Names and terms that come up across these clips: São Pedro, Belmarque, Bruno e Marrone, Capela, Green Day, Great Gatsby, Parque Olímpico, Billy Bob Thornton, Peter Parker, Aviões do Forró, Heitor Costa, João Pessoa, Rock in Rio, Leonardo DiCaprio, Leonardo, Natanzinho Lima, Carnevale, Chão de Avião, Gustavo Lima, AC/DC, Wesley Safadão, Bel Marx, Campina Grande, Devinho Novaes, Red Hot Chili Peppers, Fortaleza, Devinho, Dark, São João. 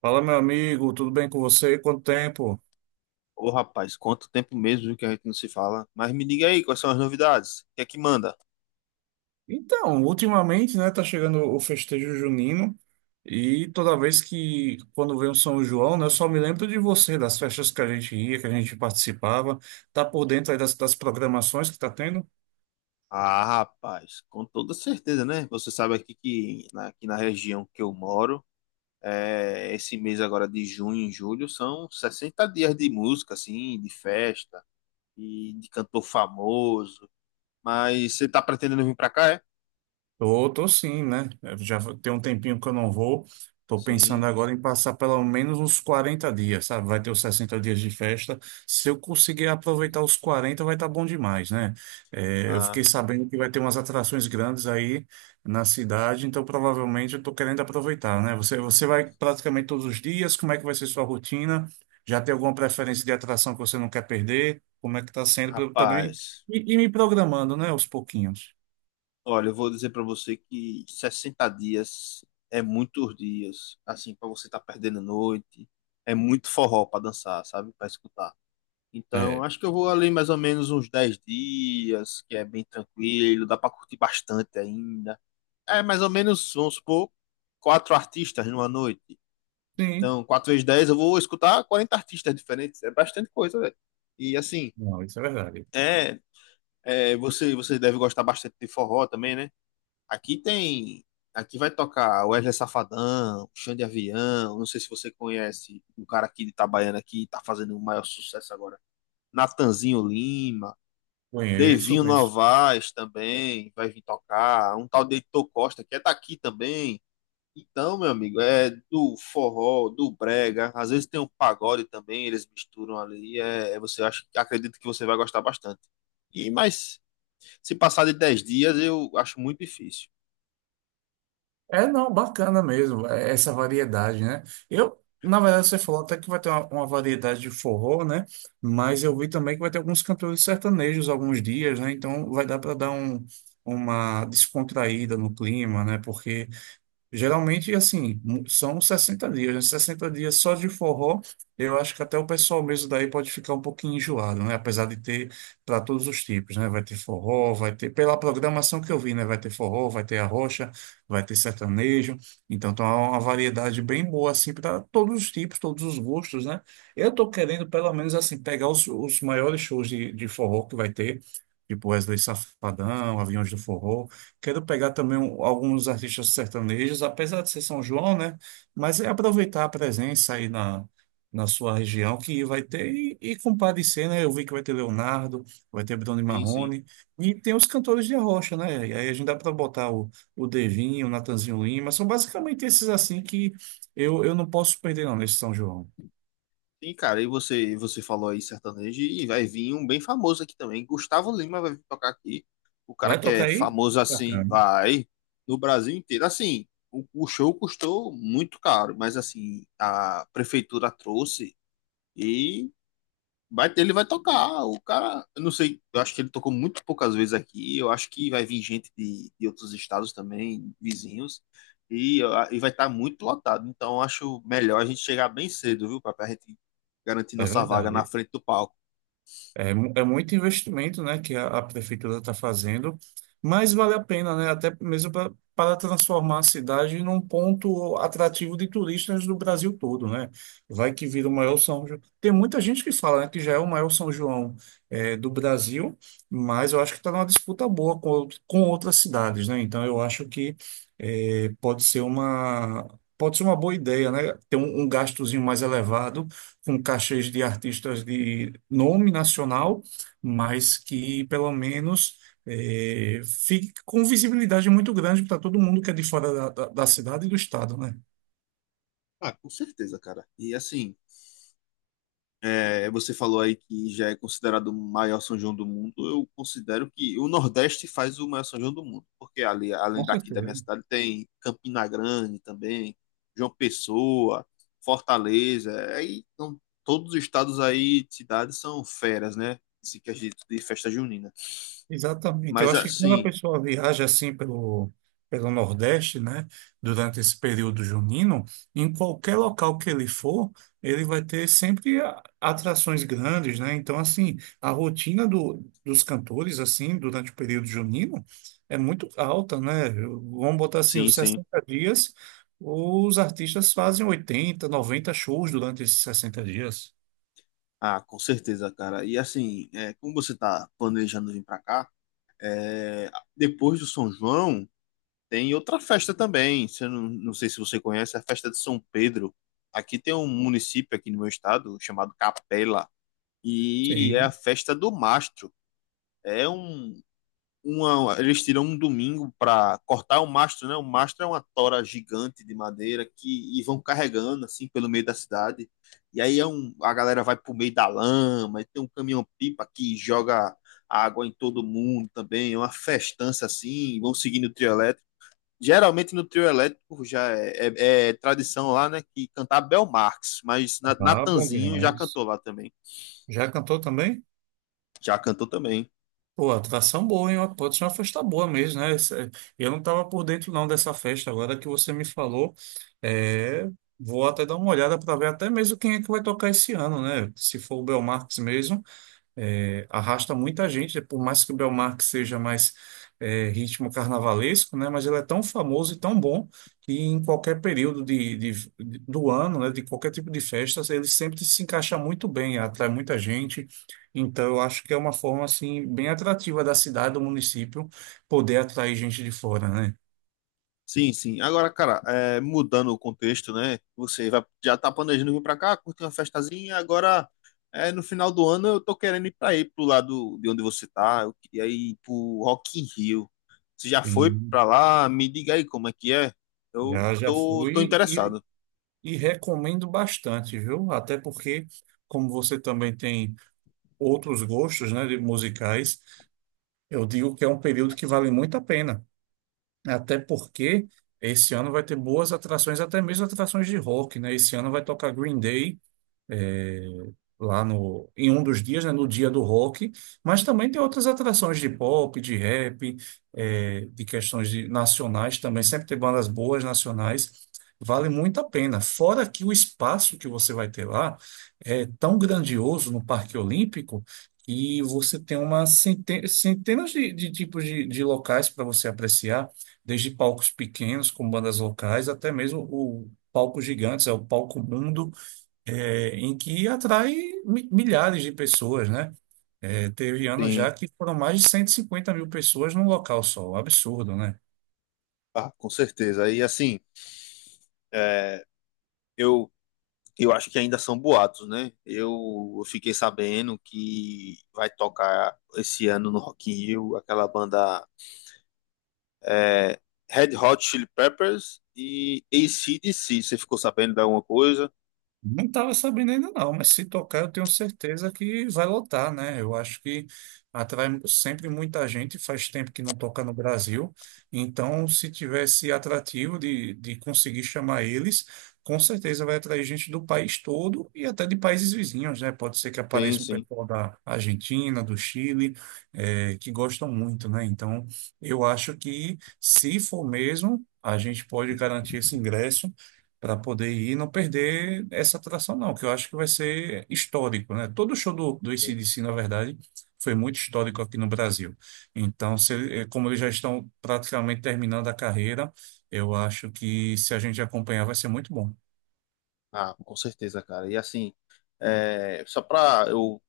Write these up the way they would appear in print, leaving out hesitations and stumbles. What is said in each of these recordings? Fala, meu amigo, tudo bem com você? Quanto tempo? Ô, rapaz, quanto tempo mesmo viu, que a gente não se fala. Mas me diga aí, quais são as novidades? O que é que manda? Então, ultimamente, né, tá chegando o festejo junino e toda vez que, quando vem o São João, né, eu só me lembro de você, das festas que a gente ia, que a gente participava. Tá por dentro aí das programações que tá tendo? Ah, rapaz, com toda certeza, né? Você sabe aqui que aqui na região que eu moro, esse mês agora de junho e julho são 60 dias de música, assim, de festa e de cantor famoso. Mas você tá pretendendo vir pra cá, é? Tô, tô sim, né? Eu já tem um tempinho que eu não vou. Tô Sim. pensando agora em passar pelo menos uns 40 dias, sabe? Vai ter os 60 dias de festa. Se eu conseguir aproveitar os 40 vai estar bom demais, né? É, eu fiquei Ah, sabendo que vai ter umas atrações grandes aí na cidade, então provavelmente eu tô querendo aproveitar, né? Você vai praticamente todos os dias, como é que vai ser sua rotina? Já tem alguma preferência de atração que você não quer perder? Como é que tá sendo? Pra eu também rapaz. Me programando, né? Aos pouquinhos. Olha, eu vou dizer para você que 60 dias é muitos dias, assim, para você estar tá perdendo noite, é muito forró para dançar, sabe? Para escutar. Então, É. acho que eu vou ali mais ou menos uns 10 dias, que é bem tranquilo, dá para curtir bastante ainda. É mais ou menos, vamos supor, quatro artistas numa noite. Sim. Então, quatro vezes 10, eu vou escutar 40 artistas diferentes, é bastante coisa, velho. E assim, Não, isso é verdade. é, você deve gostar bastante de forró também, né? Aqui tem. Aqui vai tocar Wesley Safadão, Chão de Avião. Não sei se você conhece um cara aqui de Itabaiana que tá fazendo o maior sucesso agora. Natanzinho Lima, Conheço, Devinho conheço. Novaes também vai vir tocar. Um tal de Heitor Costa que é daqui também. Então, meu amigo, é do forró, do brega. Às vezes tem um pagode também, eles misturam ali. Acredito que você vai gostar bastante. E mas se passar de 10 dias, eu acho muito difícil. É, não, bacana mesmo, é, essa variedade, né? Eu, na verdade, você falou até que vai ter uma variedade de forró, né? Mas eu vi também que vai ter alguns cantores sertanejos alguns dias, né? Então vai dar para dar um, uma descontraída no clima, né? Porque geralmente, assim, são 60 dias, né? 60 dias só de forró, eu acho que até o pessoal mesmo daí pode ficar um pouquinho enjoado, né? Apesar de ter para todos os tipos, né? Vai ter forró, vai ter, pela programação que eu vi, né? Vai ter forró, vai ter arrocha, vai ter sertanejo. Então, tá uma variedade bem boa, assim, para todos os tipos, todos os gostos, né? Eu tô querendo, pelo menos, assim, pegar os maiores shows de forró que vai ter, tipo Wesley Safadão, Aviões do Forró. Quero pegar também alguns artistas sertanejos, apesar de ser São João, né? Mas é aproveitar a presença aí na, na sua região que vai ter e comparecer, né? Eu vi que vai ter Leonardo, vai ter Bruno e Sim, sim. Marrone, e tem os cantores de arrocha, né? E aí a gente dá para botar o Devinho, o Natanzinho Lima, são basicamente esses assim que eu não posso perder não nesse São João. Sim, cara, e você falou aí sertanejo, e vai vir um bem famoso aqui também. Gustavo Lima vai vir tocar aqui. O cara Vai que tocar é aí? famoso assim, Bacana. vai no Brasil inteiro. Assim, o show custou muito caro, mas assim, a prefeitura trouxe, e vai. Ele vai tocar. O cara, eu não sei, eu acho que ele tocou muito poucas vezes aqui. Eu acho que vai vir gente de outros estados também, vizinhos, e vai estar muito lotado. Então, eu acho melhor a gente chegar bem cedo, viu, para a gente garantir É nossa vaga na verdade. frente do palco. É, é muito investimento, né, que a prefeitura está fazendo, mas vale a pena, né, até mesmo pra, para transformar a cidade num ponto atrativo de turistas do Brasil todo, né? Vai que vira o maior São João. Tem muita gente que fala, né, que já é o maior São João, é, do Brasil, mas eu acho que está numa disputa boa com, com outras cidades, né? Então eu acho que é, pode ser uma, pode ser uma boa ideia, né? Ter um, um gastozinho mais elevado com cachês de artistas de nome nacional, mas que pelo menos, eh, fique com visibilidade muito grande para todo mundo que é de fora da cidade e do estado, né? Ah, com certeza, cara. E assim, você falou aí que já é considerado o maior São João do mundo. Eu considero que o Nordeste faz o maior São João do mundo, porque ali, além Com daqui da minha certeza. cidade, tem Campina Grande também, João Pessoa, Fortaleza. Aí, então, todos os estados aí, cidades são feras, né? Se quer dizer de festa junina. Exatamente. Eu Mas acho que quando a assim, pessoa viaja assim pelo, pelo Nordeste, né, durante esse período junino, em qualquer local que ele for, ele vai ter sempre atrações grandes, né? Então, assim, a rotina do, dos cantores, assim, durante o período junino, é muito alta, né? Eu- vamos botar assim, sim, os sim. 60 dias, os artistas fazem 80, 90 shows durante esses 60 dias. Ah, com certeza, cara. E assim, como você tá planejando vir pra cá, é, depois do São João. Tem outra festa também, se eu não, não sei se você conhece, a festa de São Pedro. Aqui tem um município aqui no meu estado chamado Capela e é a Sim. festa do mastro. É um eles tiram um domingo para cortar o mastro, né? O mastro é uma tora gigante de madeira que e vão carregando assim pelo meio da cidade. E aí a galera vai pro meio da lama, e tem um caminhão-pipa que joga água em todo mundo também, é uma festança assim, vão seguindo o trio elétrico. Geralmente no trio elétrico já é tradição lá, né? Que cantar Bel Marx, mas Ah, bom Natanzinho já demais. cantou lá também. Já cantou também? Já cantou também. Pô, atração boa, hein? Pode ser uma festa boa mesmo, né? Isso é- eu não estava por dentro não dessa festa. Agora que você me falou, é, vou até dar uma olhada para ver até mesmo quem é que vai tocar esse ano, né? Se for o Belmarx mesmo, é, arrasta muita gente, por mais que o Belmarque seja mais, é, ritmo carnavalesco, né, mas ele é tão famoso e tão bom que em qualquer período do ano, né, de qualquer tipo de festa, ele sempre se encaixa muito bem, atrai muita gente. Então, eu acho que é uma forma assim bem atrativa da cidade, do município, poder atrair gente de fora, né? Sim, sim. Agora, cara, mudando o contexto, né? Você vai, já tá planejando vir pra cá, curtir uma festazinha, agora no final do ano eu tô querendo ir pra aí, pro lado de onde você tá. Eu queria ir pro Rock in Rio. Você já foi Sim. pra lá? Me diga aí como é que é. Eu Já já tô fui interessado. e recomendo bastante, viu? Até porque, como você também tem outros gostos, né, de musicais, eu digo que é um período que vale muito a pena, né? Até porque esse ano vai ter boas atrações, até mesmo atrações de rock, né? Esse ano vai tocar Green Day, é, lá no, em um dos dias, né, no dia do rock, mas também tem outras atrações de pop, de rap, é, de questões nacionais também, sempre tem bandas boas nacionais, vale muito a pena. Fora que o espaço que você vai ter lá é tão grandioso no Parque Olímpico e você tem uma centenas de tipos de locais para você apreciar, desde palcos pequenos com bandas locais até mesmo o palco gigantes, é o palco mundo, é, em que atrai milhares de pessoas, né? É, teve anos Sim, já que foram mais de 150 mil pessoas num local só, um absurdo, né? ah, com certeza. E assim, eu eu acho que ainda são boatos, né? Eu fiquei sabendo que vai tocar esse ano no Rock in Rio aquela banda é, Red Hot Chili Peppers e ac C. Você ficou sabendo de alguma coisa? Não estava sabendo ainda não, mas se tocar eu tenho certeza que vai lotar, né? Eu acho que atrai sempre muita gente, faz tempo que não toca no Brasil, então se tivesse atrativo de conseguir chamar eles, com certeza vai atrair gente do país todo e até de países vizinhos, né? Pode ser que Sim, apareça um sim. pessoal da Argentina, do Chile, eh, que gostam muito, né? Então eu acho que se for mesmo, a gente pode garantir esse ingresso para poder ir e não perder essa atração, não, que eu acho que vai ser histórico, né? Todo show do, do Sim. AC/DC, na verdade, foi muito histórico aqui no Brasil. Então, se ele- eh, como eles já estão praticamente terminando a carreira, eu acho que se a gente acompanhar vai ser muito bom. Ah, com certeza, cara. E assim, só pra eu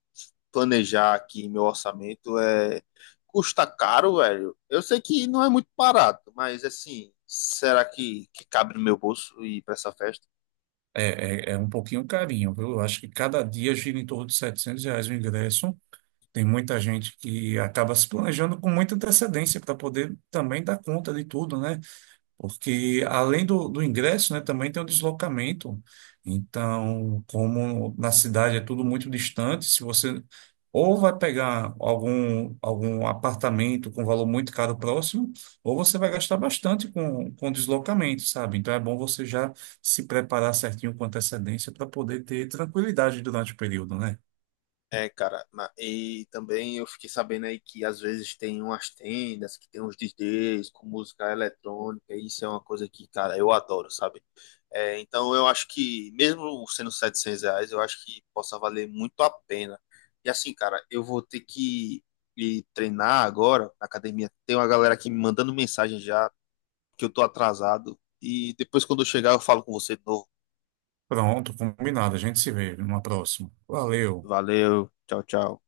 planejar aqui meu orçamento, custa caro, velho. Eu sei que não é muito barato, mas assim, será que cabe no meu bolso ir pra essa festa? É, é, é um pouquinho carinho, viu? Eu acho que cada dia gira em torno de R$ 700 o ingresso. Tem muita gente que acaba se planejando com muita antecedência para poder também dar conta de tudo, né? Porque além do, do ingresso, né, também tem o deslocamento. Então, como na cidade é tudo muito distante, se você ou vai pegar algum, algum apartamento com valor muito caro próximo, ou você vai gastar bastante com deslocamento, sabe? Então é bom você já se preparar certinho com antecedência para poder ter tranquilidade durante o período, né? É, cara, e também eu fiquei sabendo aí que às vezes tem umas tendas que tem uns DJs com música eletrônica, e isso é uma coisa que, cara, eu adoro, sabe? É, então eu acho que, mesmo sendo 700 reais, eu acho que possa valer muito a pena. E assim, cara, eu vou ter que ir treinar agora na academia. Tem uma galera aqui me mandando mensagem já, que eu tô atrasado, e depois quando eu chegar eu falo com você de novo. Pronto, combinado. A gente se vê numa próxima. Valeu. Valeu, tchau, tchau.